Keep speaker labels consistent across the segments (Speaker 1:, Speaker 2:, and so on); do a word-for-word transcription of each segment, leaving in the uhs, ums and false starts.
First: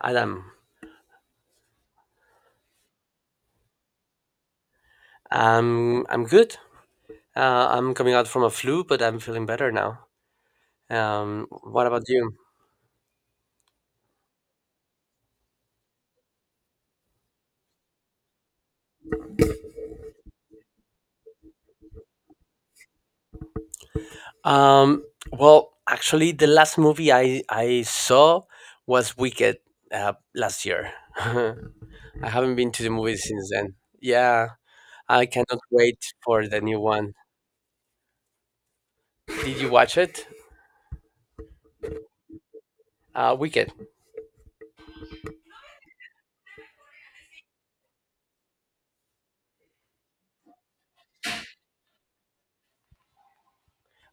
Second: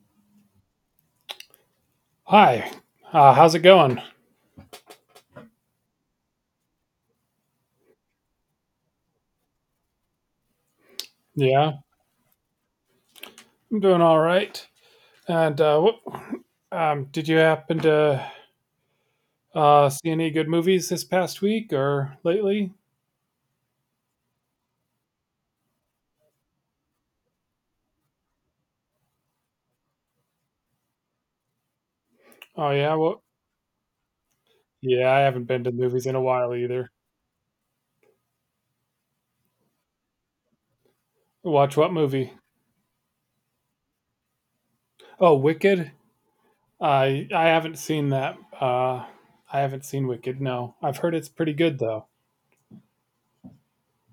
Speaker 1: Adam,
Speaker 2: Hi, uh, how's it going?
Speaker 1: I'm I'm good. Uh, I'm coming out from a flu, but I'm feeling better now. Um,
Speaker 2: Yeah,
Speaker 1: what about you?
Speaker 2: I'm doing all right. And uh, what, um, did you happen to uh, see any good movies this past week or lately?
Speaker 1: Um, well, actually, the last movie I I saw was Wicked uh, last year. I haven't
Speaker 2: Oh
Speaker 1: been to the
Speaker 2: yeah,
Speaker 1: movies
Speaker 2: well,
Speaker 1: since then. Yeah,
Speaker 2: yeah, I
Speaker 1: I
Speaker 2: haven't
Speaker 1: cannot
Speaker 2: been to
Speaker 1: wait
Speaker 2: movies in a
Speaker 1: for
Speaker 2: while
Speaker 1: the new
Speaker 2: either.
Speaker 1: one. Did you watch it?
Speaker 2: Watch what movie?
Speaker 1: Uh, Wicked.
Speaker 2: Oh, Wicked. I I haven't seen that. Uh, I haven't seen Wicked. No, I've heard it's pretty good though.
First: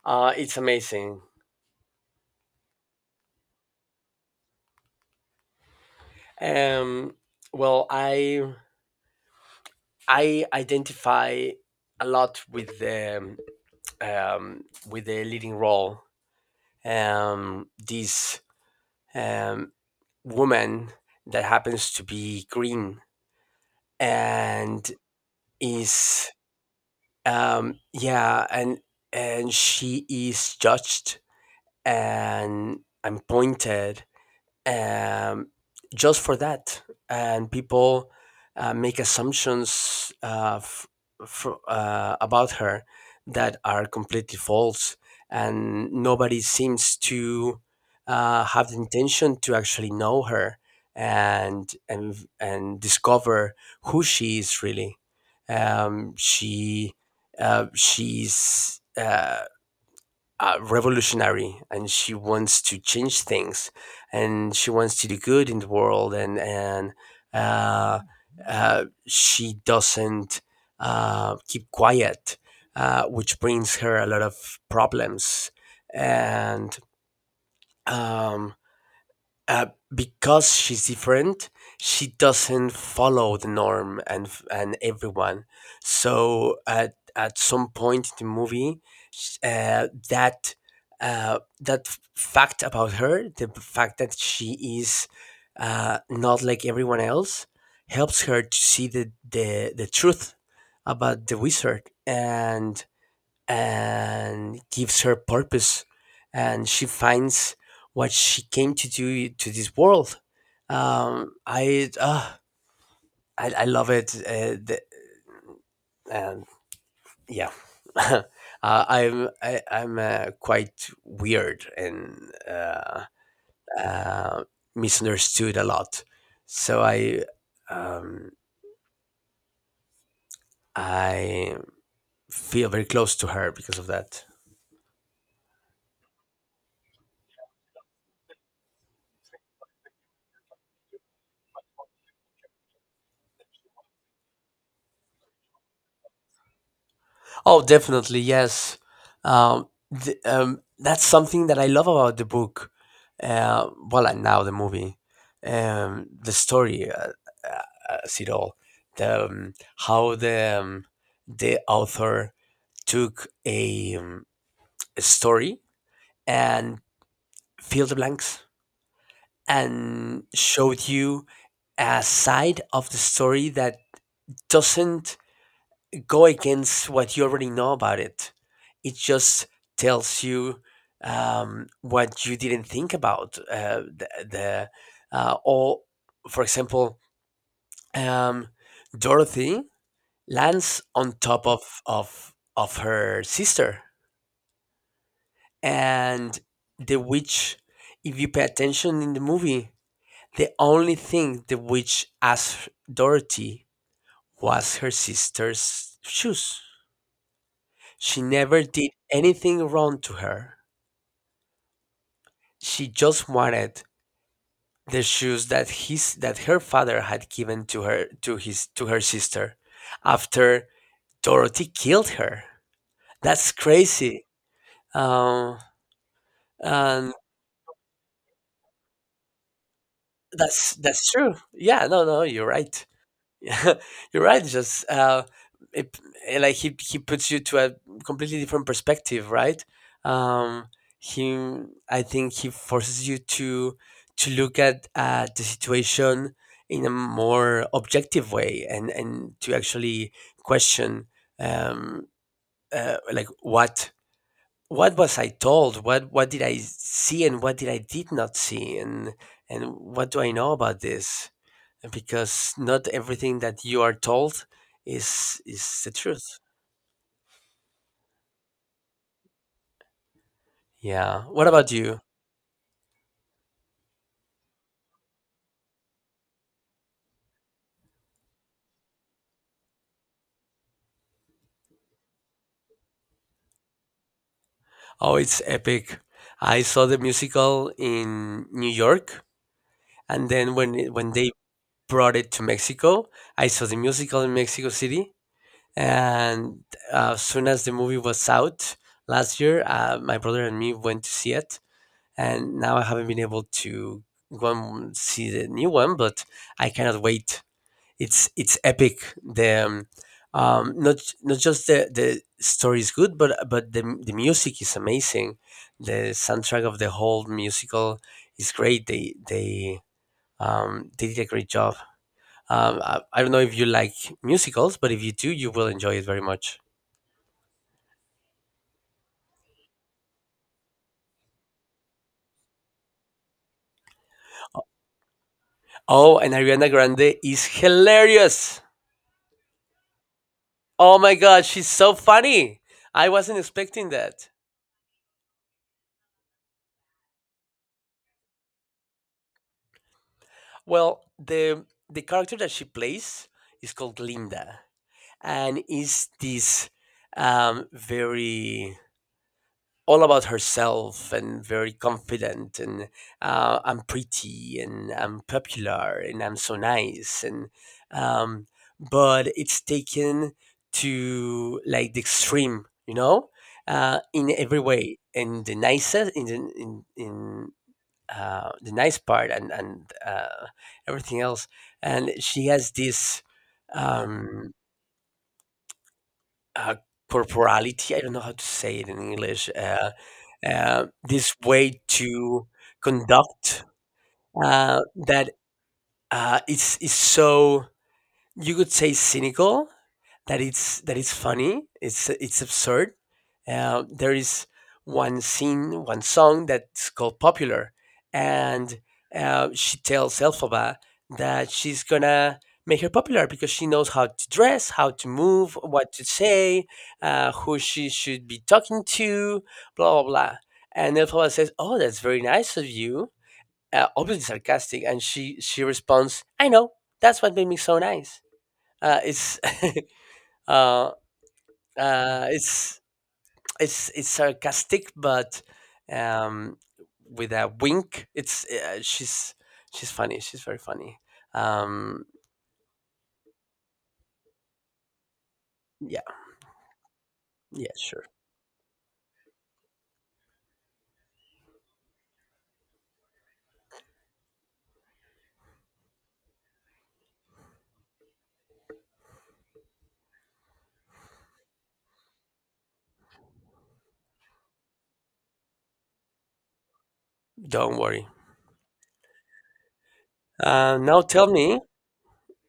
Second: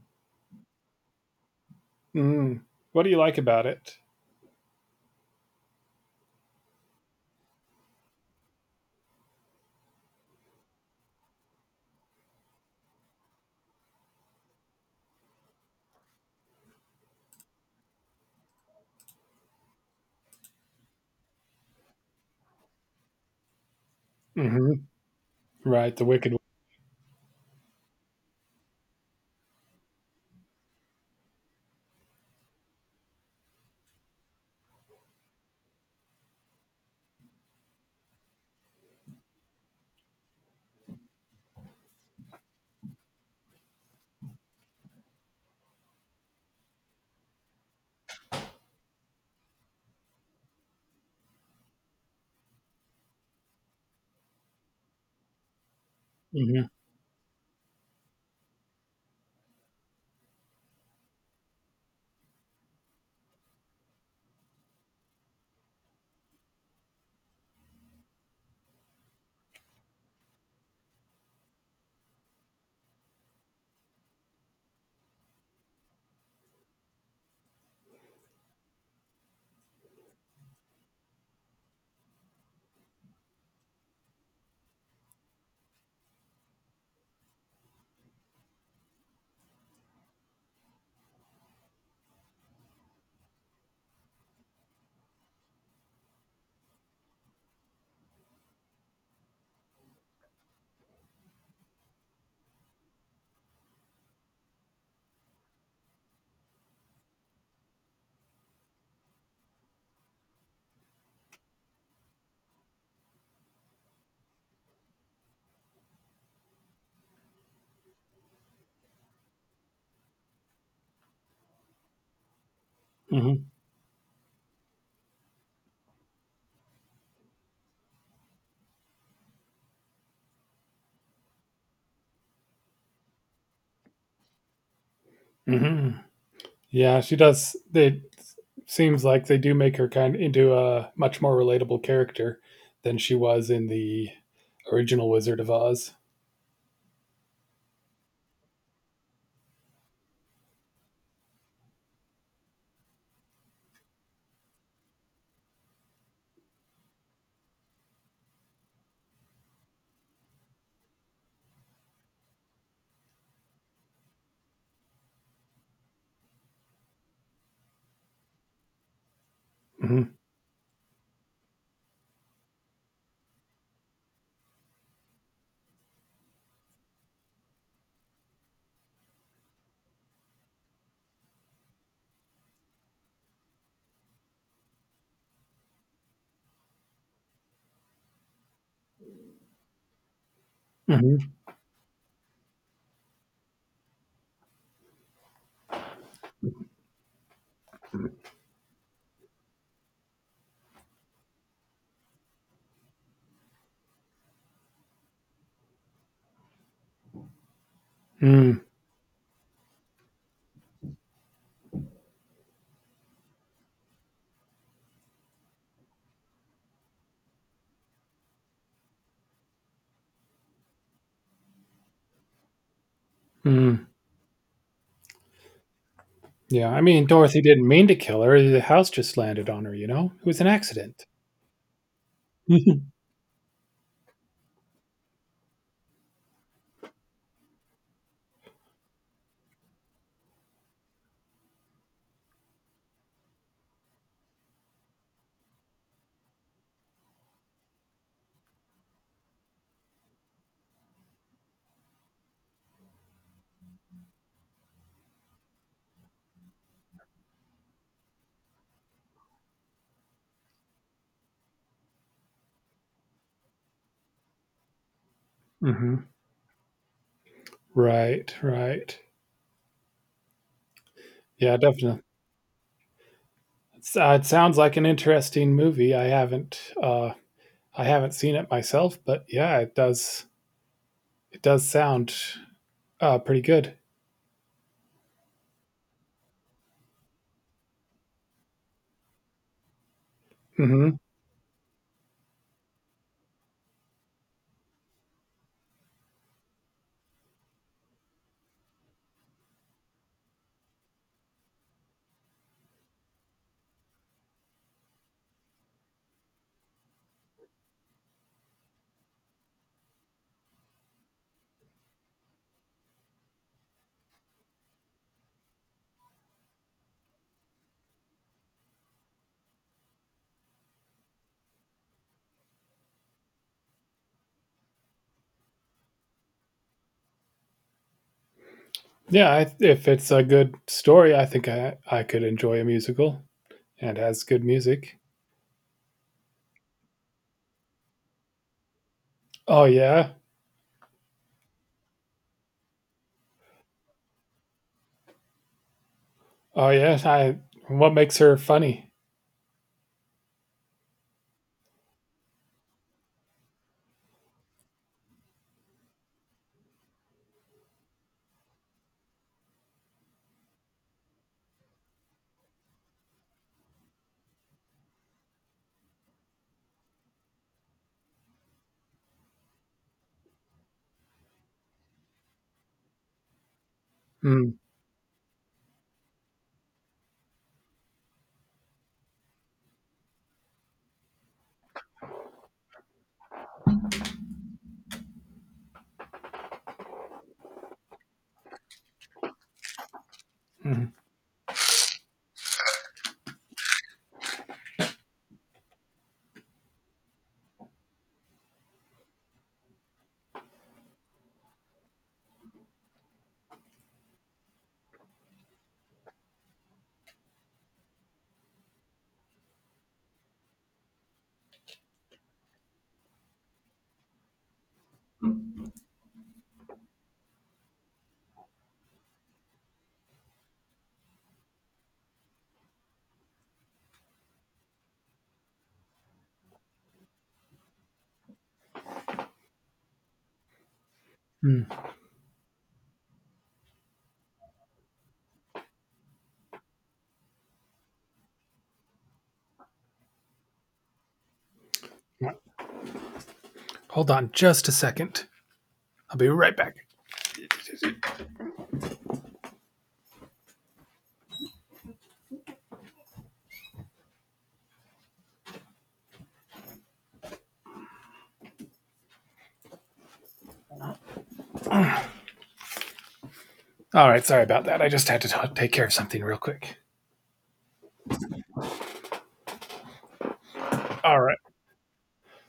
Speaker 1: Uh, it's amazing.
Speaker 2: Mm. What do you like about it?
Speaker 1: Um, well, I I identify a lot with the um, with the leading role. Um, this um, woman that happens to be green
Speaker 2: Hmm.
Speaker 1: and
Speaker 2: Right, the
Speaker 1: is
Speaker 2: Wicked.
Speaker 1: um, yeah, and and she is judged and and pointed, um, just for that. And people uh, make assumptions uh, f- fr- uh, about her that are completely false, and nobody seems to uh, have the intention to actually know her and and and discover who she is really. Um,
Speaker 2: Hmm.
Speaker 1: she uh, she's. Uh, uh, revolutionary, and she wants to change things, and she wants to do good in the world. And and uh, uh, she doesn't uh, keep quiet, uh, which brings her a lot of problems, and um, uh, because she's different. She doesn't follow the norm and f- and everyone. So at at some point in the movie, sh- uh, that uh, that f- fact about her, the b- fact that she is, uh, not like everyone else, helps her to see the the, the truth about the wizard, and and gives her purpose, and she finds what she came to do to this world. um i uh, I, I love it. Uh, the, and yeah uh, i'm I, I'm uh, quite weird, and uh,
Speaker 2: Hmm.
Speaker 1: uh, misunderstood a lot, so i um i feel very close to her because of that.
Speaker 2: Hmm. Yeah, she does. It seems like they do make her kind of into a much more relatable character than she was in the original Wizard of Oz.
Speaker 1: Oh, definitely, yes. Um, th- um, that's something that I love about the book. Uh, well, and now the movie, um, the story, uh, uh, as it all, the um, how the um, the author took a, um, a story and filled the blanks
Speaker 2: Hmm.
Speaker 1: and showed you a side of the story that doesn't go against what you already know about it. It just tells you um, what you didn't think about. Uh, the the uh, or, for example, um, Dorothy lands on
Speaker 2: Hmm.
Speaker 1: top of of of her sister, and the witch. If you pay attention in the movie, the only thing the witch asked Dorothy was her sister's shoes. She never
Speaker 2: Mm.
Speaker 1: did anything wrong to her. She just wanted the shoes that his that her father had given to her to his to her sister, after Dorothy killed her. That's
Speaker 2: Mm.
Speaker 1: crazy. Um,
Speaker 2: Yeah, I mean,
Speaker 1: and
Speaker 2: Dorothy didn't mean to kill her. The house just landed on her, you know? It was an
Speaker 1: that's
Speaker 2: accident.
Speaker 1: that's true. Yeah, no, no, you're right. Yeah, you're right. Just uh, it, eh, like he he puts you to a completely different perspective, right? Um, he, I think he forces you to to look at, uh, the situation in a more objective way, and and to actually question, um, uh, like what what was I told? What what did I see, and what did I did not see, and and what do I know about this? Because not everything that you are told is is the
Speaker 2: hmm.
Speaker 1: truth.
Speaker 2: Right, right.
Speaker 1: Yeah. What
Speaker 2: Yeah,
Speaker 1: about you?
Speaker 2: definitely. It's, uh, it sounds like an interesting movie. I haven't, uh, I haven't seen it myself, but yeah, it does. It does sound uh, pretty good.
Speaker 1: Oh, it's epic. I saw the musical in New York, and then when it-
Speaker 2: Hmm.
Speaker 1: when they brought it to Mexico, I saw the musical in Mexico City, and uh, as soon as the movie was out last year, uh, my brother and me went to see it, and now I haven't been able to go and see the new one, but I cannot wait. It's it's epic. The um, um, Not not just the the story is good, but but the the music is amazing. The soundtrack of the whole musical is great. They they um, they did a great job. Um, I, I don't know if you like musicals, but if you do, you will enjoy it very much.
Speaker 2: Yeah, I, if it's a good story, I think I, I could enjoy a musical and it has good music.
Speaker 1: Oh, and Ariana Grande is hilarious.
Speaker 2: Oh yeah,
Speaker 1: Oh my god, she's so funny. I wasn't expecting that.
Speaker 2: oh yeah. I What makes her funny?
Speaker 1: Well, the the character that she plays is called Linda, and is this, um, very all about herself and very confident, and uh, I'm pretty and I'm popular and I'm so nice, and um, but it's taken to like the extreme, you know, uh, in
Speaker 2: Mm,
Speaker 1: every way, in the nicest, in the, in in uh, the nice part, and and uh, everything else. And she has this, um, uh, corporality. I don't know how to say it in English. Uh,
Speaker 2: mm,
Speaker 1: uh, this way to conduct, uh, that uh, is is so you could say cynical, that it's that it's funny. It's it's absurd. Uh, there is one scene, one song that's called "Popular," and uh, she tells Elphaba that she's gonna make her popular, because she knows how to dress, how to move, what to say, uh, who she should be talking to, blah blah blah. And Elphaba says, "Oh, that's very nice of you." Uh, obviously sarcastic, and she she responds, "I know. That's what made me so nice." Uh, it's uh,
Speaker 2: mm.
Speaker 1: uh, it's it's it's sarcastic, but, um, with a wink. It's uh, She's she's funny. She's very funny. Um,
Speaker 2: Hold on, just a second.
Speaker 1: yeah,
Speaker 2: I'll be right back.
Speaker 1: yeah, sure.
Speaker 2: All right, sorry about that. I just had to t- take care of something real quick.
Speaker 1: Don't worry. Uh, now
Speaker 2: All
Speaker 1: tell
Speaker 2: right.
Speaker 1: me,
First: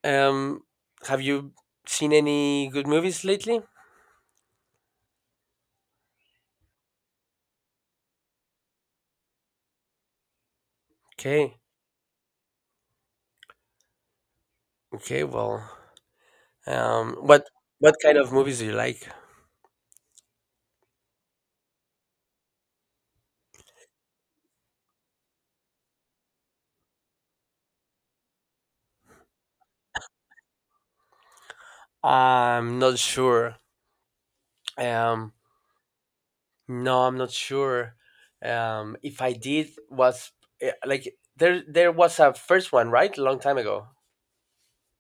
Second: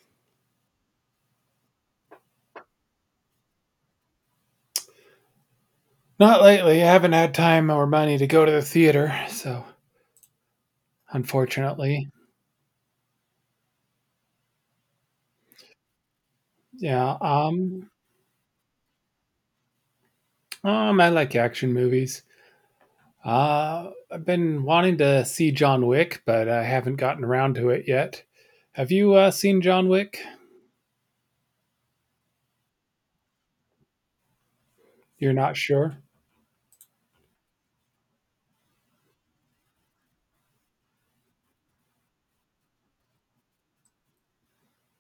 Speaker 1: um, have you seen any good movies lately?
Speaker 2: Not lately. I haven't had time or money to go to the theater, so
Speaker 1: Okay,
Speaker 2: unfortunately,
Speaker 1: okay. Well, um,
Speaker 2: yeah.
Speaker 1: what
Speaker 2: Um,
Speaker 1: what kind of movies do you like?
Speaker 2: um, I like action movies. Uh, I've been wanting to see John Wick, but I haven't gotten around to it yet. Have you uh, seen John Wick?
Speaker 1: I'm not sure. Um,
Speaker 2: You're not sure?
Speaker 1: no, I'm not sure. Um, if I did, was eh, like there there was a first one, right? A long time ago.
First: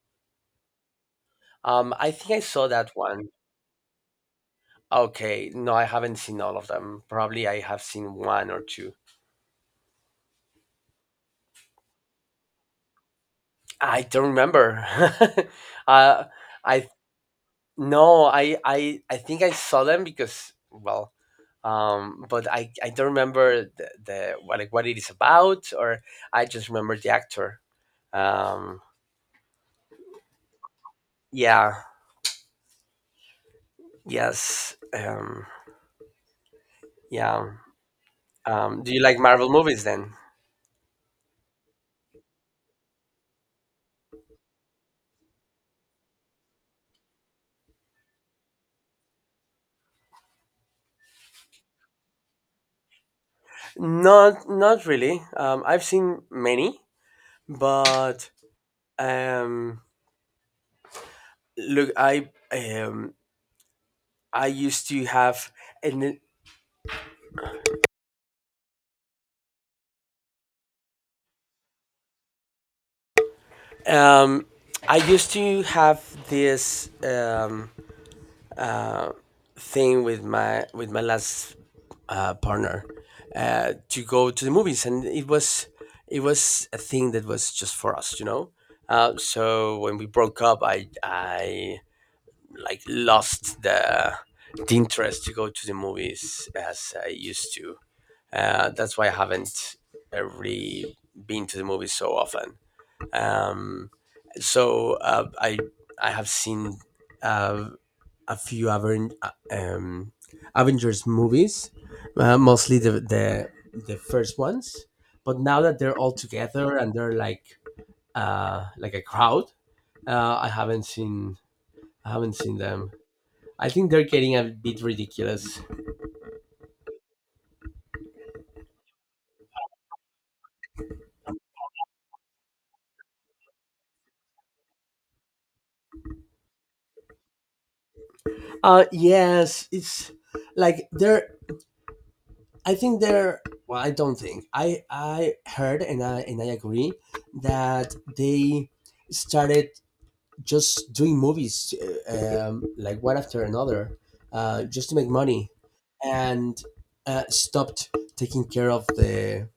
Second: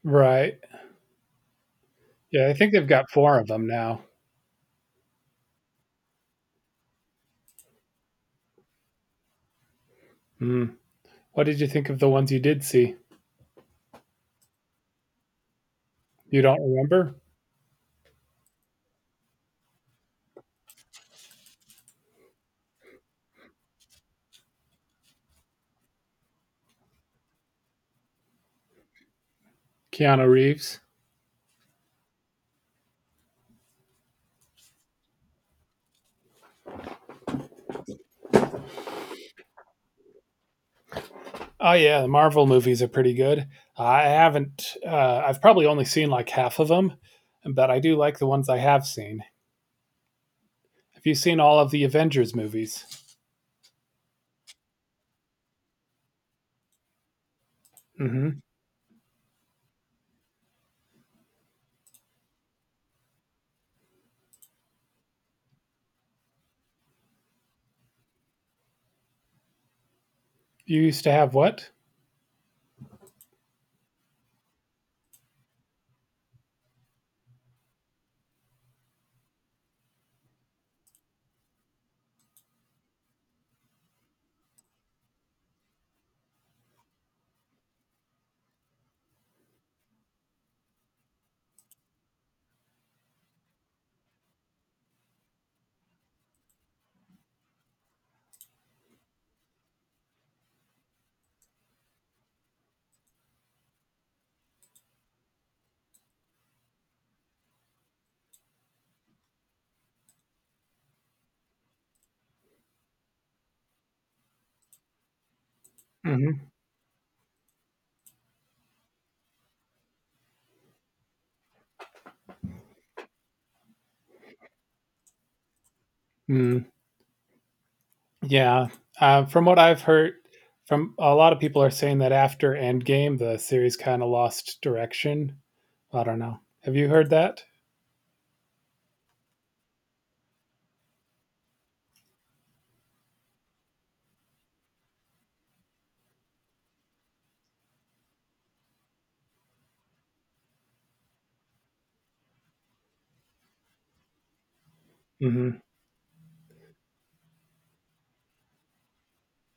Speaker 2: Right.
Speaker 1: Um, I think I
Speaker 2: Yeah, I
Speaker 1: saw
Speaker 2: think they've
Speaker 1: that
Speaker 2: got
Speaker 1: one.
Speaker 2: four of them now.
Speaker 1: Okay, no, I haven't seen all of them. Probably I have seen one or two.
Speaker 2: Hmm. What did you think of the ones you did see?
Speaker 1: I don't remember. uh,
Speaker 2: You don't
Speaker 1: I
Speaker 2: remember?
Speaker 1: no, I I I think I saw them because, well, um, but I I don't remember the, the what, like what it is about, or I just remember the actor. Um,
Speaker 2: Keanu Reeves?
Speaker 1: yeah, yes. Um, yeah. Um, do you like Marvel movies then?
Speaker 2: Oh, yeah, the Marvel movies are pretty good. I haven't, uh, I've probably only seen like half of them, but I do like the ones I have seen. Have you seen all of the Avengers movies?
Speaker 1: Not not really. Um, I've seen many, but,
Speaker 2: Hmm.
Speaker 1: um, look, I um, I used to have an,
Speaker 2: You used to have what?
Speaker 1: um, I used to have this, um, uh, thing with my with my last uh, partner, uh, to go to the movies, and it was it was a thing that was just for us, you know. Uh, so when we broke up, I I like lost the the interest to go to the movies as I used to. Uh, that's why I haven't, uh, really been to the movies so often. Um, so uh, I I have seen, uh, a few Aven- uh, um, Avengers movies, uh, mostly the, the the first ones. But now that they're all
Speaker 2: Hmm.
Speaker 1: together and they're like, uh, like a crowd, uh, I haven't seen. I haven't seen them. I think they're getting a bit ridiculous.
Speaker 2: Yeah, uh, from what I've heard, from a lot of people are saying that after Endgame, the series kind of lost direction. I don't know. Have you heard that?
Speaker 1: Uh, yes, it's like they're. I think they're. Well, I don't think I I heard and I and I agree that they started just doing movies, uh, um, like one after another, uh, just to make money,
Speaker 2: Hmm.
Speaker 1: and uh, stopped taking care of the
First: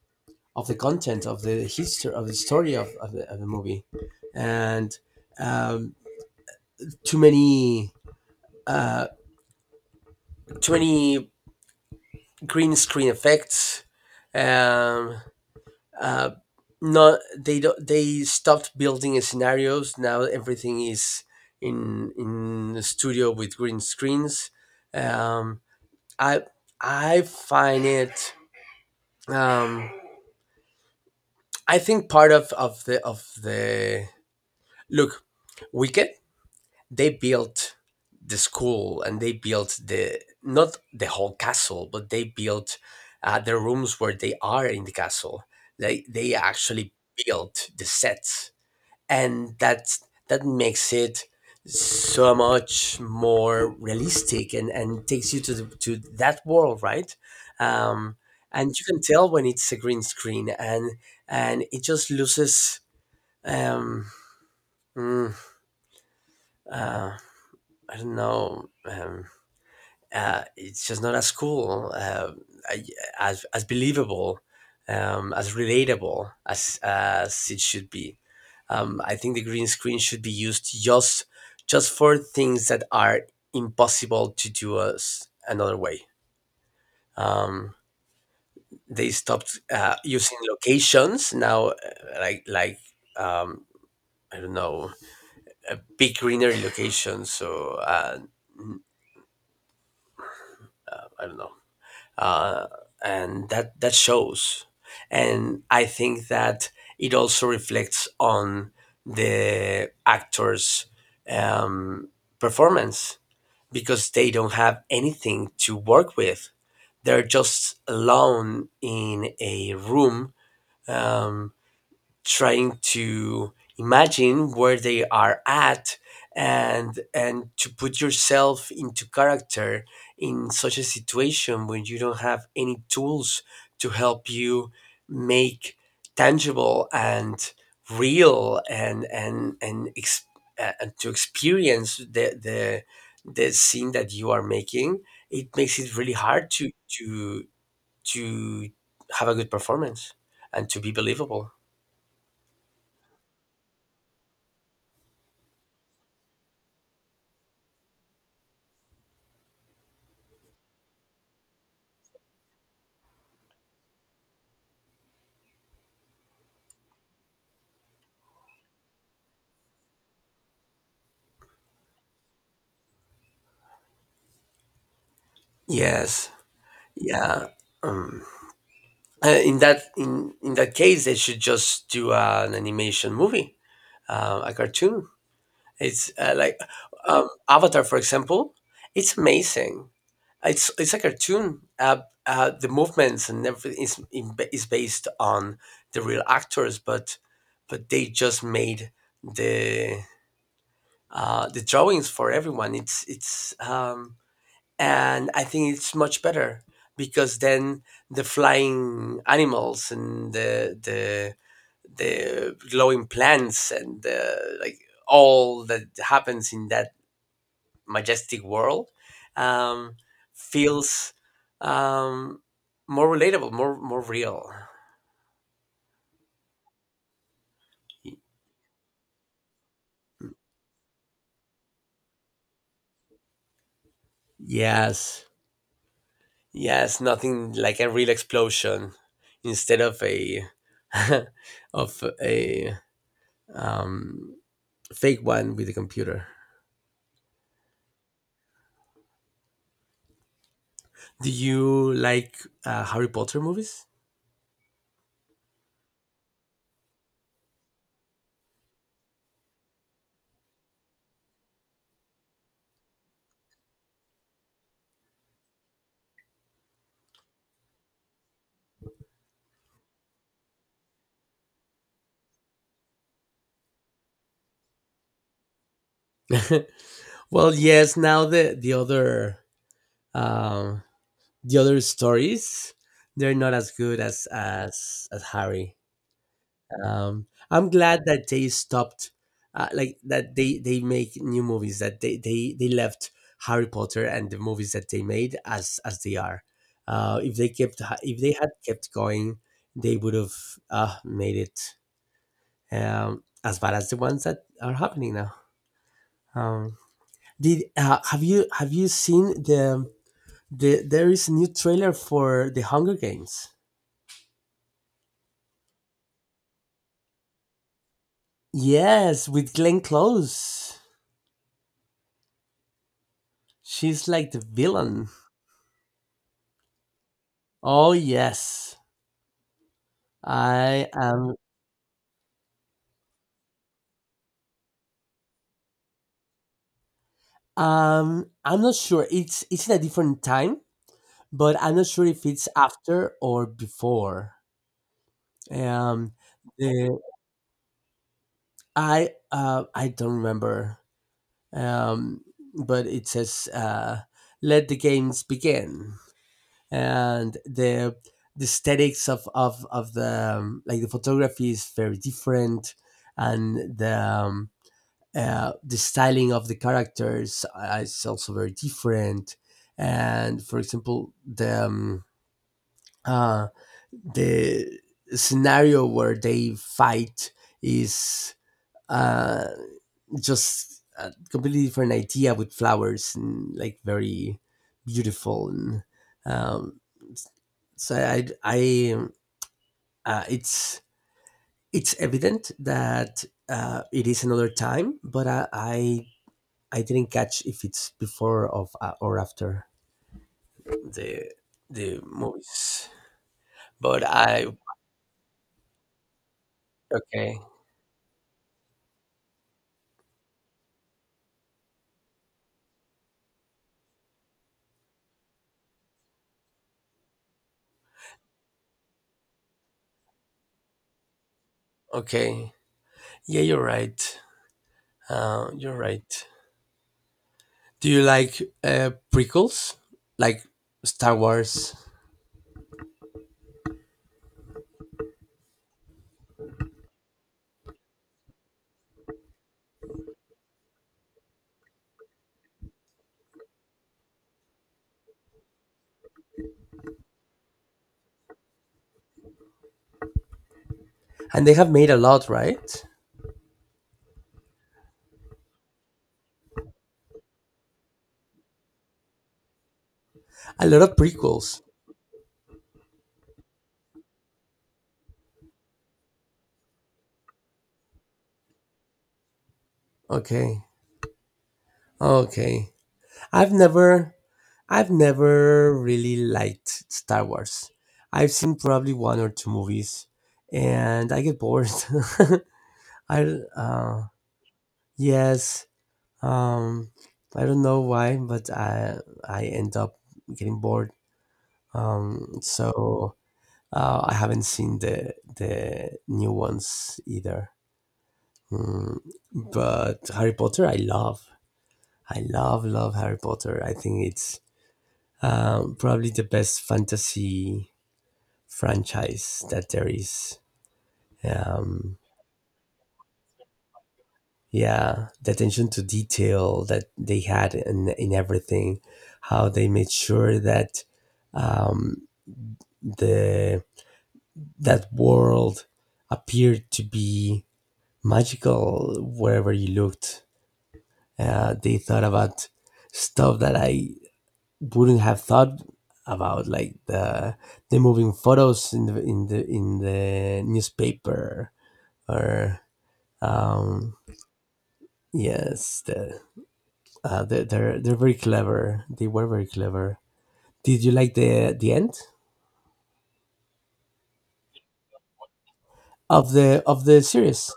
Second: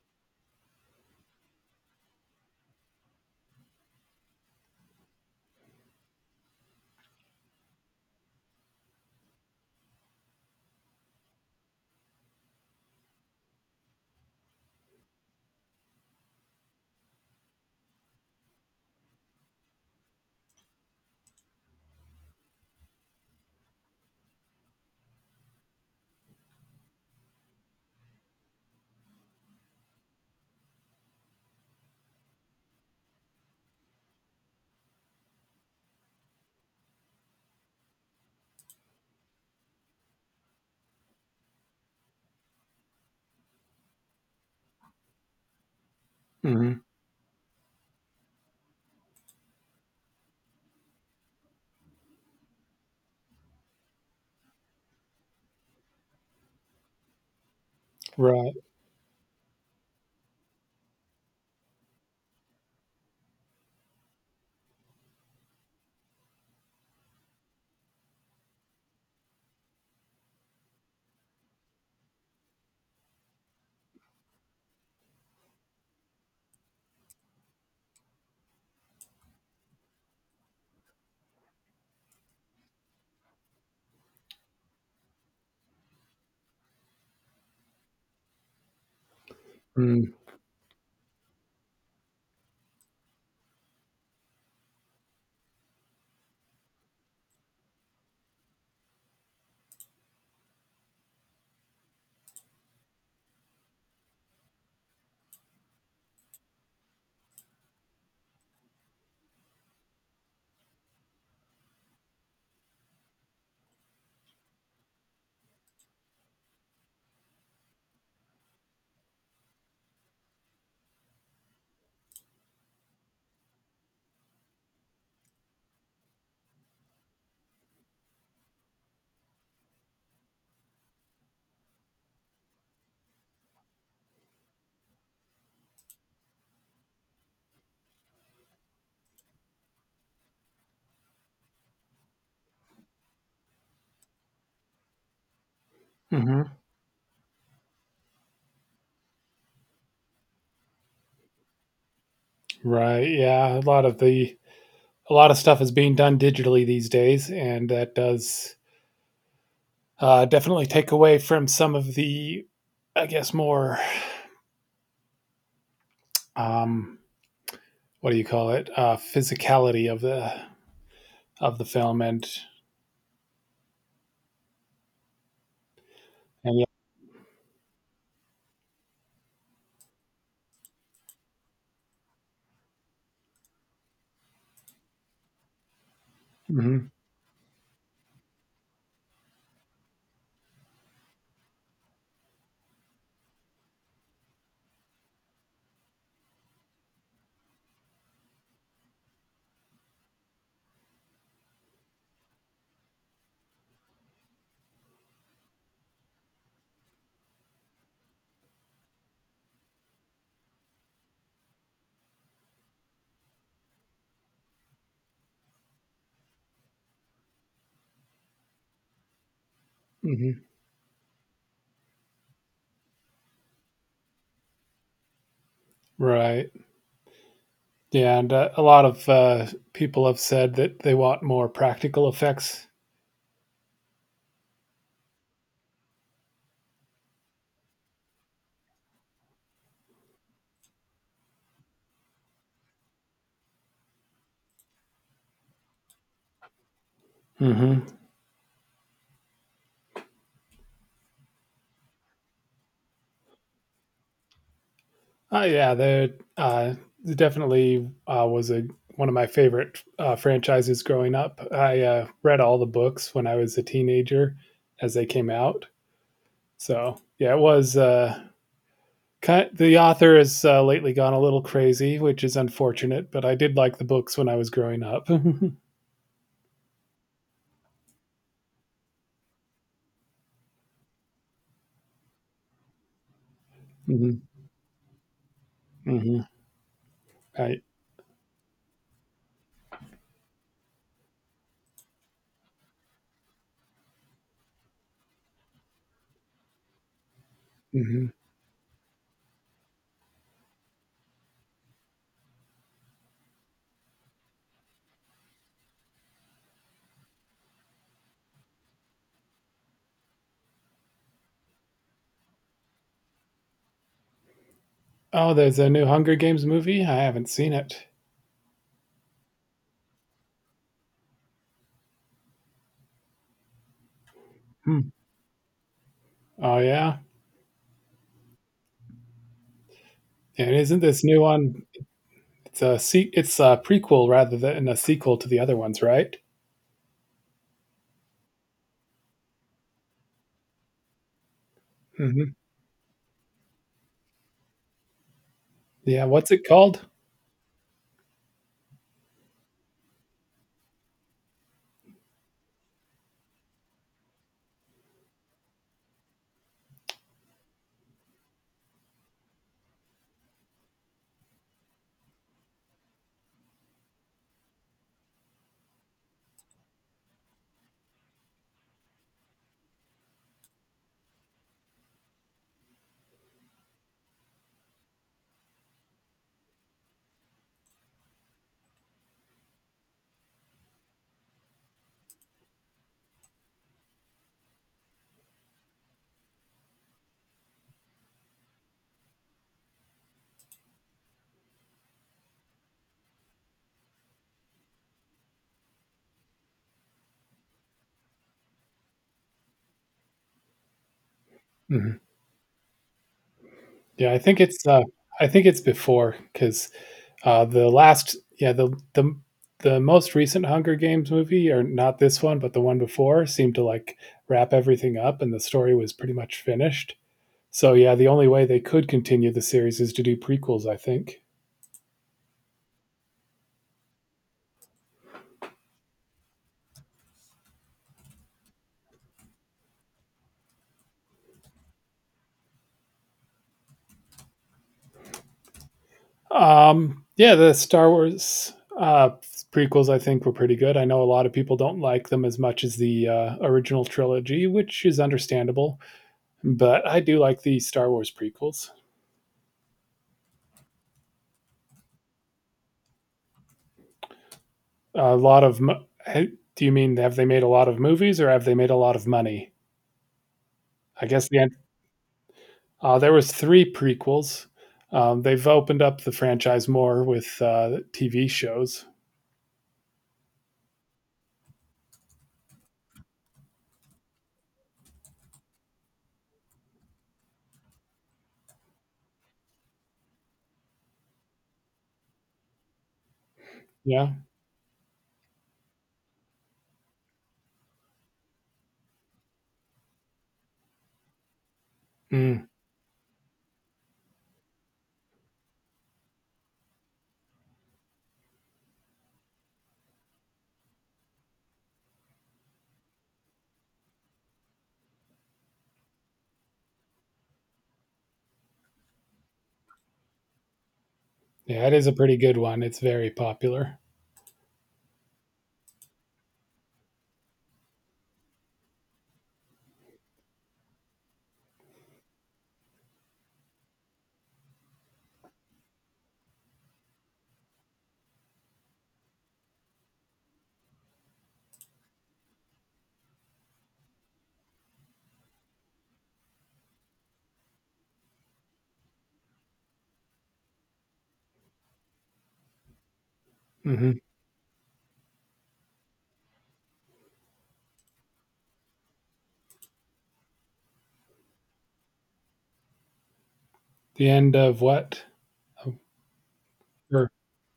Speaker 1: of the content of the history of the story of, of, the, of the movie. And um, Too many, uh, too many green screen effects, um, uh, not they don't, they stopped building scenarios. Now everything is in in the studio with green screens. um i I find it, um I think part of of the of the, look, Wicked, they built the school, and they built the, not the whole castle, but they built uh, the rooms where they are in the castle. They they
Speaker 2: Hmm.
Speaker 1: actually built the sets, and that's that makes it so much more realistic and and takes you to the, to that world, right? um
Speaker 2: Right.
Speaker 1: and you can tell when it's a green screen, and and it just loses, um mm, uh, I don't know, um uh, it's just not as cool, uh, as as believable, um, as relatable as as it should be. Um, I think the green screen should be used just just for things that are impossible to do us another way. Um, they stopped uh, using locations now, uh, like like, um, I don't know, a big greenery location. So uh, I don't know. uh, and that that shows. And I think that it also reflects on the actors' um, performance, because they don't have anything to work with. They're just alone in a room, um, trying to imagine where they are at, and and to put yourself into character in such a situation when you don't have any tools to help you make tangible and real and and and, ex- uh, and to experience the the the scene that you are making. It makes it really
Speaker 2: Mm-hmm.
Speaker 1: hard to to to have a good performance and to be believable.
Speaker 2: Right. Yeah. A lot of the a lot of stuff is being done digitally these days, and that does uh, definitely take away from some of the, I guess, more um, what do you call it, uh, physicality of the of the film and
Speaker 1: Yes.
Speaker 2: and yeah.
Speaker 1: Yeah. Um, uh, in that in in that case, they should just do uh, an animation movie, uh, a cartoon. It's uh, like
Speaker 2: Hmm.
Speaker 1: um, Avatar, for example. It's amazing. It's it's a cartoon. Uh, uh, the movements and everything is in- is based on the real actors, but but they just made the uh, the drawings for everyone. It's it's um, and I think it's much better because then the flying animals and the the the glowing plants and the, like all that happens in that majestic world, um,
Speaker 2: Hmm.
Speaker 1: feels um, more relatable, more more real.
Speaker 2: Right. Yeah, and uh, a lot of uh, people have said that they want more practical effects.
Speaker 1: Yes, yes, nothing like a real explosion instead of a of a um, fake one with a computer.
Speaker 2: Mm-hmm.
Speaker 1: Do you like uh, Harry Potter movies?
Speaker 2: Uh, yeah, they uh, definitely uh, was a one of my favorite uh, franchises growing up. I uh, read all the books when I was a teenager as they came out. So yeah, it was. Uh, ki The author has uh, lately gone a little crazy, which is unfortunate. But I did like the books when I was growing up.
Speaker 1: Well, yes. Now the the other, um, the other stories, they're not as good as
Speaker 2: Mm-hmm.
Speaker 1: as as Harry.
Speaker 2: Mm-hmm.
Speaker 1: Um,
Speaker 2: I,
Speaker 1: I'm glad that they stopped, uh, like that they they make new movies, that they they they left Harry Potter and the movies that they made as as they are. Uh, if they kept
Speaker 2: mhm.
Speaker 1: if they had kept going, they would have uh, made it um, as bad as the ones that are happening now. Um, Did uh, Have you have you seen the the there is a new trailer for The Hunger Games?
Speaker 2: Oh, there's a new Hunger Games movie. I haven't seen it.
Speaker 1: Yes, with Glenn Close. She's like the
Speaker 2: Hmm.
Speaker 1: villain.
Speaker 2: Oh yeah,
Speaker 1: Oh yes.
Speaker 2: and isn't
Speaker 1: I
Speaker 2: this new
Speaker 1: am.
Speaker 2: one? It's a se- it's a prequel rather than a sequel to the other ones, right?
Speaker 1: Um I'm not sure. It's it's in a different time, but I'm not sure if
Speaker 2: Hmm.
Speaker 1: it's after or before.
Speaker 2: Yeah,
Speaker 1: Um
Speaker 2: what's it called?
Speaker 1: the I uh I don't remember. Um but it says, uh let the games begin. And the the aesthetics of of of the, um, like the photography is very different, and the, um, uh, the styling of the characters uh, is also very different. And for example, the um, uh, the scenario where they fight is, uh, just a completely different idea with flowers and, like, very beautiful and, um, so I, I um, uh, it's it's evident that uh, it is another time, but I, I I didn't catch if it's before of, uh, or after the the
Speaker 2: Hmm.
Speaker 1: movies. But
Speaker 2: Yeah, I think
Speaker 1: I
Speaker 2: it's uh, I think it's before because
Speaker 1: okay.
Speaker 2: uh, the last yeah the the the most recent Hunger Games movie, or not this one, but the one before, seemed to like wrap everything up, and the story was pretty much finished. So yeah, the only way they could continue the series is to do prequels, I think.
Speaker 1: Okay, yeah, you're right, uh, you're right. Do you like uh, prequels like Star Wars?
Speaker 2: Um, yeah, the Star Wars uh, prequels, I think, were pretty good. I know a lot of people don't like them as much as the uh, original trilogy, which is understandable. But I do like the Star Wars prequels.
Speaker 1: And they have made a lot, right?
Speaker 2: A lot of. Mo- Do you mean have they made a lot of movies or have they made a lot of money?
Speaker 1: A lot of
Speaker 2: I guess the end.
Speaker 1: prequels.
Speaker 2: Uh, there was three prequels. Um, they've opened up the franchise more with uh, T V shows.
Speaker 1: Okay, okay. I've never, I've never really liked Star Wars. I've seen probably one or two movies, and I get bored. I uh,
Speaker 2: Yeah.
Speaker 1: yes, um, I don't know why, but I I end up getting bored. Um,
Speaker 2: Mm.
Speaker 1: so uh, I haven't seen the the new ones either. Mm, but Harry Potter, I love. I love, love Harry Potter. I think it's Um, probably the best fantasy franchise that there is.
Speaker 2: Yeah, it is a
Speaker 1: Um,
Speaker 2: pretty good one. It's very popular.
Speaker 1: yeah, the attention to detail that they had in, in everything, how they made sure that, um, the that world appeared to be magical wherever you looked. Uh, they thought about stuff that I wouldn't have thought about, like the the moving photos in the in the in the newspaper. Or
Speaker 2: Hmm.
Speaker 1: um yes, the, uh, they, they're they're very clever, they were very clever. Did you like the the end
Speaker 2: The end of what?
Speaker 1: of the, of the
Speaker 2: For,
Speaker 1: series?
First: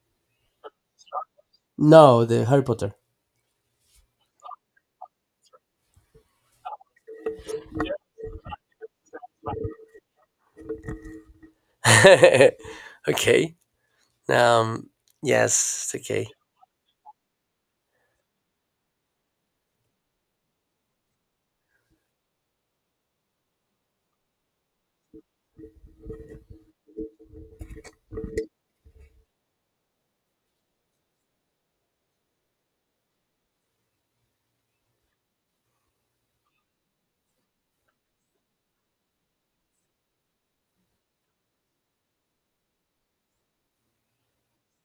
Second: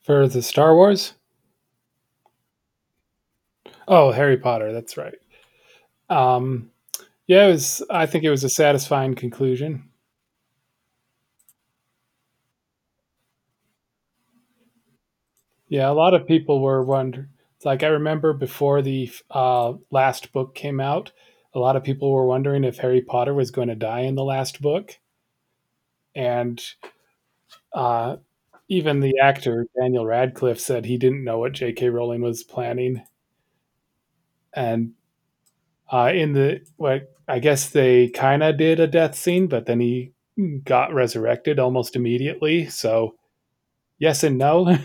Speaker 2: for the Star Wars?
Speaker 1: No, the Harry Potter.
Speaker 2: Oh, Harry Potter. That's right. Um, yeah, it was. I think it was a satisfying conclusion.
Speaker 1: Okay. Um.
Speaker 2: Yeah,
Speaker 1: Yes.
Speaker 2: a lot of
Speaker 1: Okay.
Speaker 2: people were wondering. Like I remember before the uh, last book came out, a lot of people were wondering if Harry Potter was going to die in the last book, and uh, even the actor Daniel Radcliffe said he didn't know what J K. Rowling was planning, and Uh, in the like, I guess they kind of did a death scene, but then he got resurrected almost immediately. So yes and no. yeah,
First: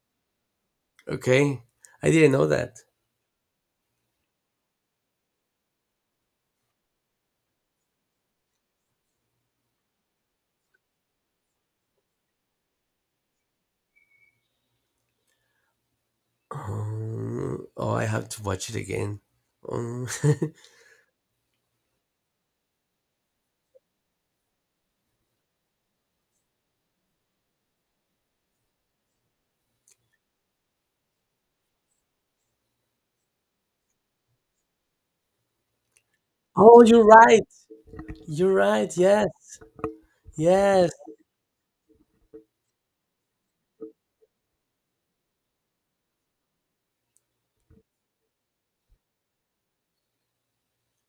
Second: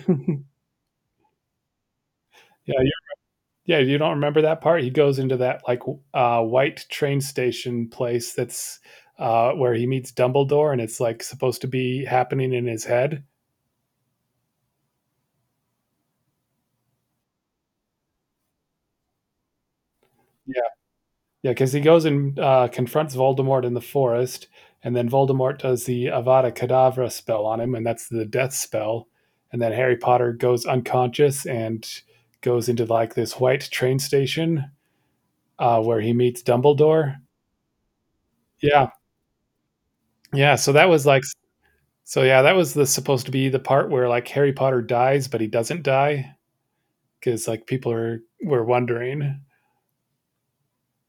Speaker 1: Okay, I didn't know that.
Speaker 2: yeah, you don't remember that part. He goes into that like uh, white train station place that's uh, where he meets Dumbledore, and it's like supposed to be happening in his head.
Speaker 1: Um, oh, I have to watch it again. um,
Speaker 2: Yeah, yeah, because he goes and uh, confronts Voldemort in the forest, and then Voldemort does the Avada Kedavra spell on him, and that's the death spell. And then Harry Potter goes unconscious and goes into like this white train station uh, where he meets
Speaker 1: oh, you're
Speaker 2: Dumbledore.
Speaker 1: right. You're
Speaker 2: Yeah,
Speaker 1: right. Yes.
Speaker 2: yeah. So that
Speaker 1: Yes.
Speaker 2: was like, so yeah, that was the supposed to be the part where like Harry Potter dies, but he doesn't die because like people are were wondering.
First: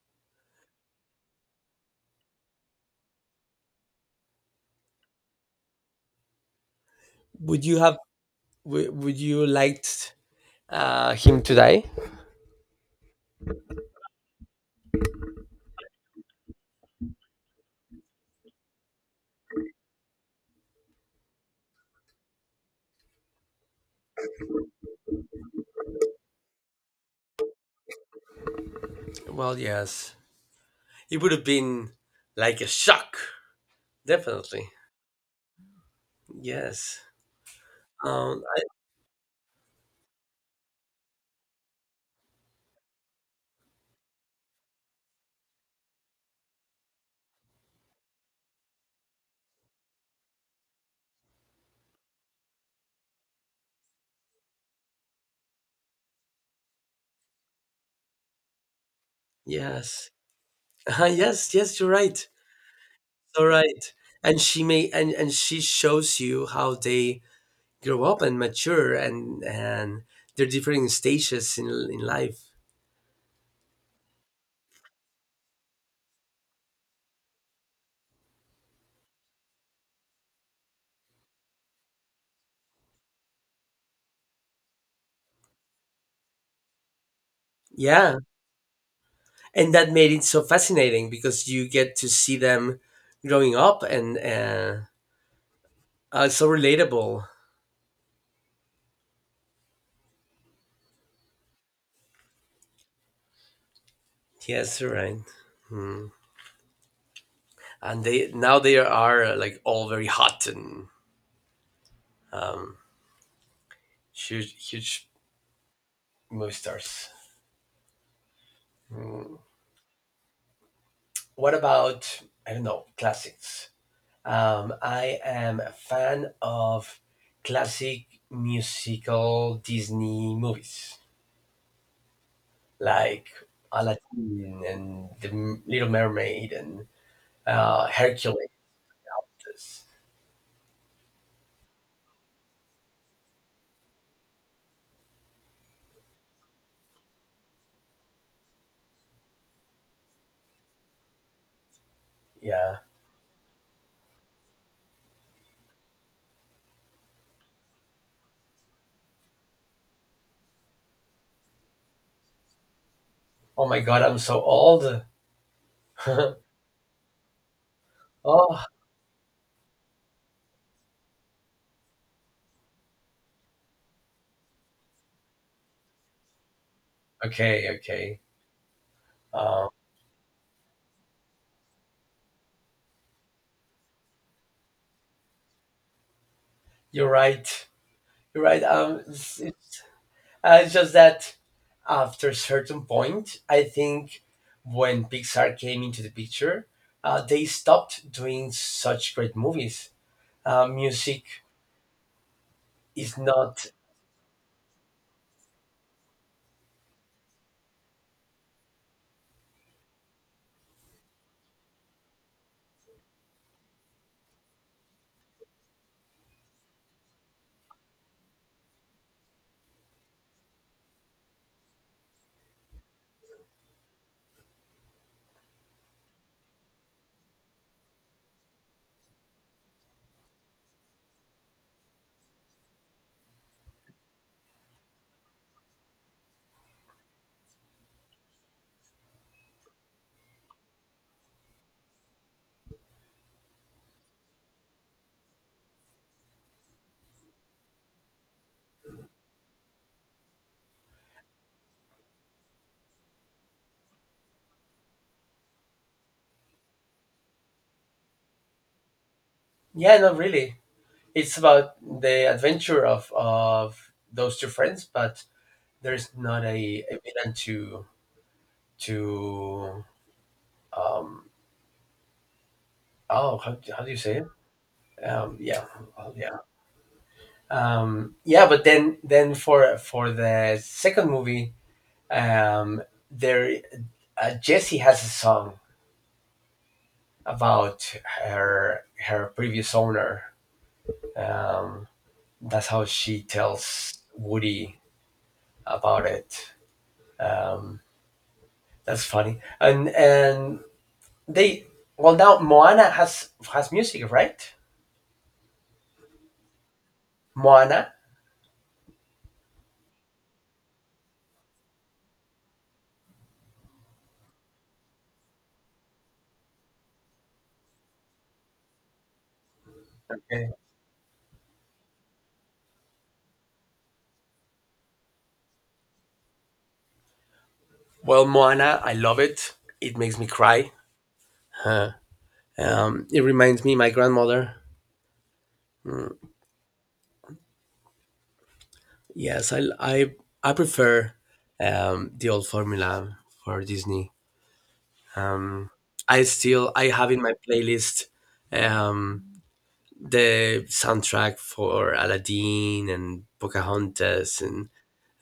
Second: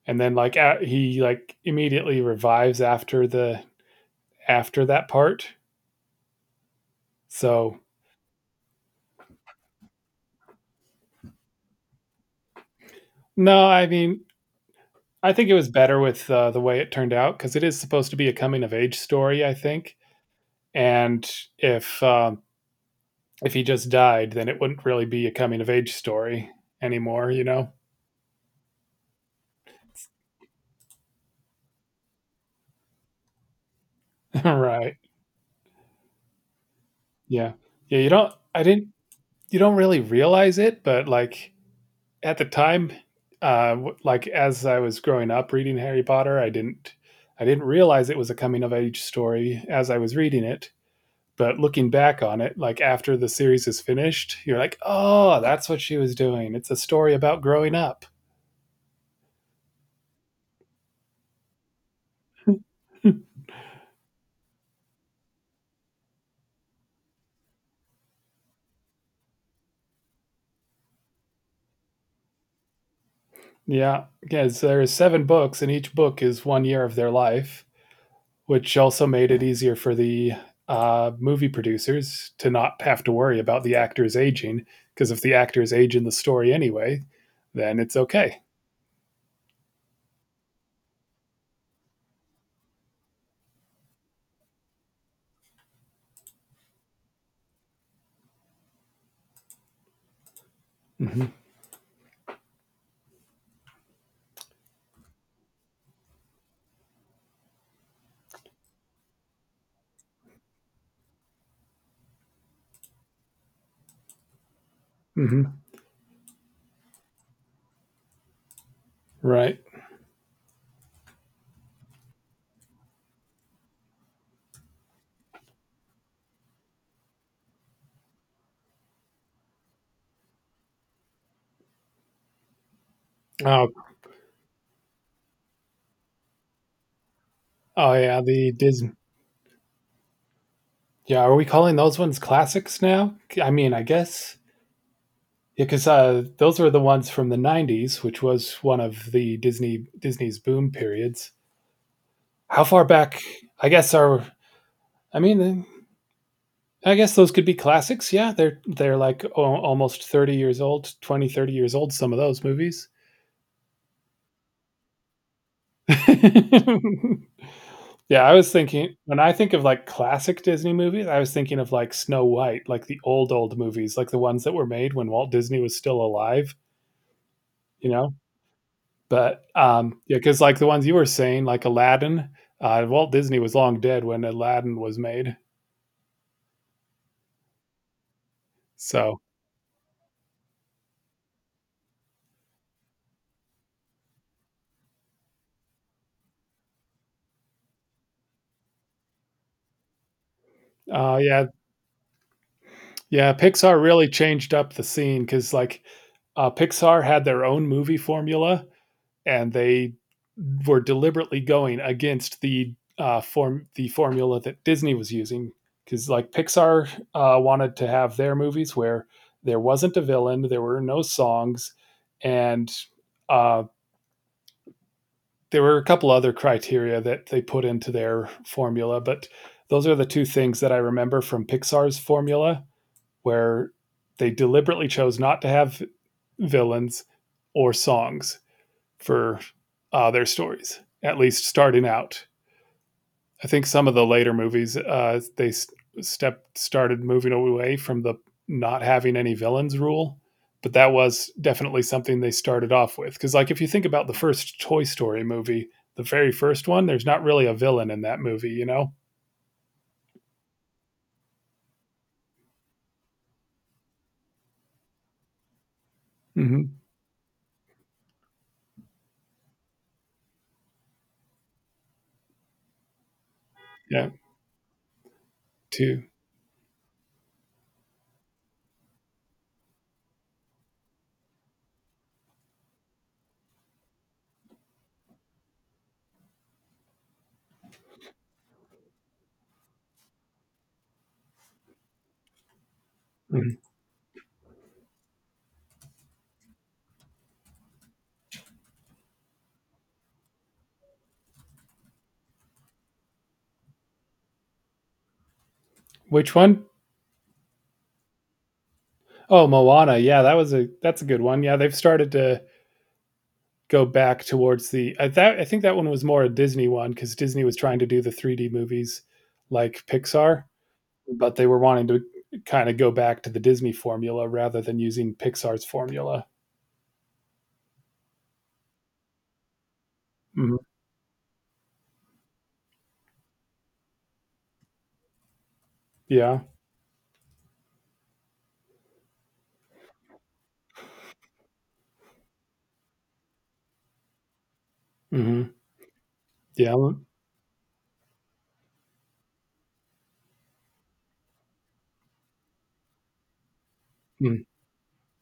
Speaker 2: And then like a he like immediately revives after the after that part.
Speaker 1: Would you
Speaker 2: So,
Speaker 1: have? wou- Would you liked uh, him to die?
Speaker 2: no, I mean, I think it was better with uh, the way it turned out because it is supposed to be a coming of age story, I think. And if um, if he just died, then it wouldn't really be a coming of age story anymore, you know?
Speaker 1: Well, yes. It would have been like a shock. Definitely.
Speaker 2: right?
Speaker 1: Yes.
Speaker 2: Yeah, yeah. You don't.
Speaker 1: Um.
Speaker 2: I didn't. You don't really realize it, but like at the time, uh, w- like as I was growing up reading Harry Potter, I didn't. I didn't realize it was a coming of age story as I was reading it. But looking back on it, like after the series is finished, you're like, oh, that's what she was doing. It's a story about growing up.
Speaker 1: Yes. Uh, yes. Yes. You're right. So right. And she may. And and she shows you how they grow up and mature, and and their different stages in in life.
Speaker 2: yeah, because there are is seven books, and each book is one year of their life, which also made it easier for the uh, movie producers to not have to worry about the actors aging. Because if the actors age in the story anyway, then it's
Speaker 1: Yeah.
Speaker 2: okay.
Speaker 1: And that made it so fascinating, because you get to see them growing up, and uh, uh it's so relatable.
Speaker 2: Mm-hmm.
Speaker 1: Yes, you're right. Hmm. And they, now they are, uh, like, all very hot and huge huge
Speaker 2: Mm-hmm.
Speaker 1: movie stars. Hmm.
Speaker 2: Right.
Speaker 1: What about, I don't know, classics? um I am a fan of classic musical Disney movies, like
Speaker 2: Oh,
Speaker 1: Aladdin and The Little Mermaid and, uh,
Speaker 2: oh yeah.
Speaker 1: Hercules.
Speaker 2: The Disney.
Speaker 1: This
Speaker 2: Yeah. Are we calling those ones classics now? I mean, I guess yeah, because uh, those were the ones from the nineties, which was one of the Disney Disney's boom periods. How
Speaker 1: Yeah.
Speaker 2: far back? I guess are I mean, I guess those could be classics. Yeah, they're they're like o- almost thirty years old, twenty thirty years old. Some of those movies.
Speaker 1: Oh my god, I'm so old.
Speaker 2: yeah, I was
Speaker 1: Oh,
Speaker 2: thinking when I think of like classic Disney movies, I was thinking of like Snow White, like the old old movies, like the ones that were made when Walt Disney was still alive.
Speaker 1: okay,
Speaker 2: You know?
Speaker 1: okay.
Speaker 2: But
Speaker 1: Um,
Speaker 2: um, yeah, because like the ones you were saying, like Aladdin, uh, Walt Disney was long dead when Aladdin was made.
Speaker 1: you're right. You're right. Um,
Speaker 2: So
Speaker 1: it's, it's, uh, it's just that after a certain point, I think, when Pixar came into the picture, uh, they stopped doing such great movies. Uh,
Speaker 2: uh,
Speaker 1: music
Speaker 2: yeah,
Speaker 1: is
Speaker 2: yeah,
Speaker 1: not,
Speaker 2: Pixar really changed up the scene because like uh, Pixar had their own movie formula and they were deliberately going against the uh, form the formula that Disney was using because like Pixar uh, wanted to have their movies where there wasn't a villain, there were no songs, and uh, there were a couple other criteria that they put into their formula, but those are the two things that I remember from Pixar's formula, where they deliberately chose not to have villains or songs for uh, their stories, at least starting out. I think some of the later movies uh, they s- step started moving away from the not having any villains rule, but that was definitely something they started off with. Because like if you think about the first Toy Story movie, the very first one, there's not really a villain in that movie, you know.
Speaker 1: yeah, not really. It's about the adventure of of those two friends, but there's not
Speaker 2: Hmm.
Speaker 1: a, a villain to to um oh, how, how do you
Speaker 2: Yeah,
Speaker 1: say it? Um yeah.
Speaker 2: two.
Speaker 1: Well, yeah, um yeah but then then for for the second movie, um there uh, Jessie has a song about her, her previous owner. um that's how she
Speaker 2: Mhm.
Speaker 1: tells Woody about it. um that's funny. and and they, well, now Moana has has music, right?
Speaker 2: Which one?
Speaker 1: Moana.
Speaker 2: Oh, Moana. Yeah, that was a that's a good one. Yeah, they've started to go back towards the I that I think that one was more a Disney one because Disney was trying to do the three D movies like Pixar,
Speaker 1: Okay.
Speaker 2: but they were wanting to kind of go back to the Disney formula rather than using Pixar's formula.
Speaker 1: Well, Moana, I love it. It makes me
Speaker 2: Mhm.
Speaker 1: cry. Uh, um, it reminds me my grandmother. Mm.
Speaker 2: Yeah.
Speaker 1: Yes, I I I prefer, um, the old formula for Disney.
Speaker 2: Hmm.
Speaker 1: Um, I still,
Speaker 2: Yeah.
Speaker 1: I have in my playlist, um, the soundtrack for Aladdin and Pocahontas,
Speaker 2: Mm.
Speaker 1: and,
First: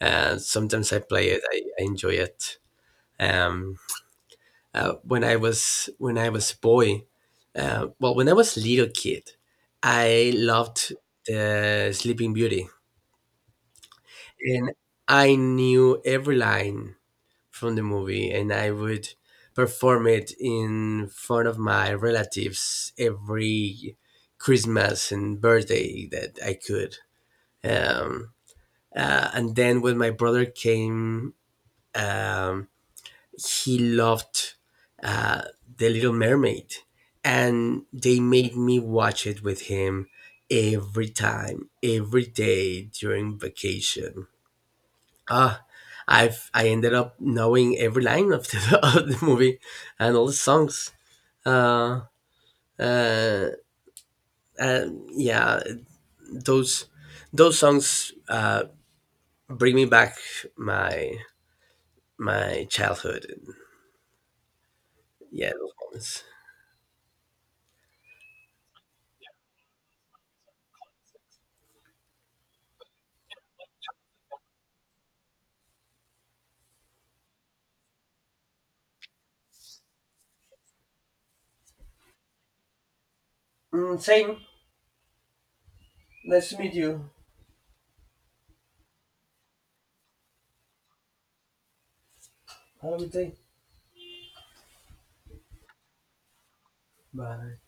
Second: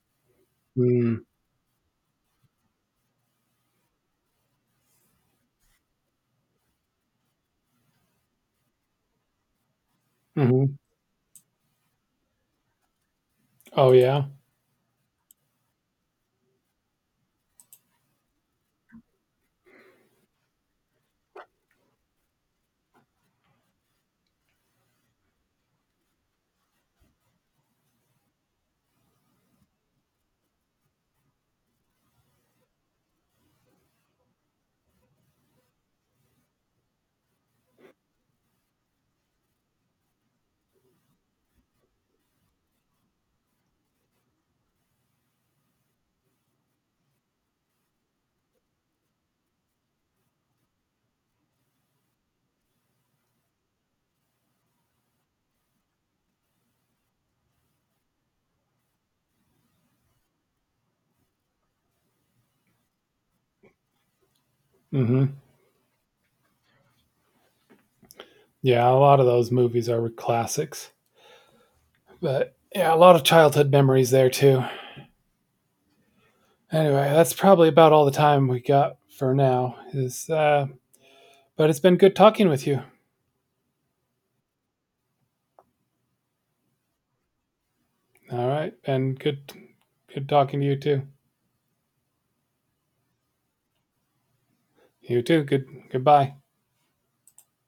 Speaker 1: uh, sometimes I
Speaker 2: Mm.
Speaker 1: play it. I, I enjoy it. Um, uh, when I was, when I was a boy, uh, well, when I was little kid, I
Speaker 2: Mhm.
Speaker 1: loved the Sleeping Beauty.
Speaker 2: Oh, yeah.
Speaker 1: And I knew every line from the movie, and I would perform it in front of my relatives every Christmas and birthday that I could. Um, uh, and then when my brother came, um, he loved, uh, The Little Mermaid, and they made me watch it with him every time, every day during vacation. Ah, I've I ended up knowing every line of the, of the movie and all the songs. Uh, uh, uh, yeah, those those songs uh, bring me back my, my childhood.
Speaker 2: Hmm.
Speaker 1: Yeah, those moments.
Speaker 2: Yeah. A lot of those movies are classics, but yeah, a lot of childhood memories there too. Anyway, that's probably about all the time we got for now. Is uh, But it's been good talking with you.
Speaker 1: Mm, same. Nice to meet you.
Speaker 2: All right, and good, good talking to you too.
Speaker 1: Have a good day.
Speaker 2: You too. Good. Goodbye.
Speaker 1: Bye.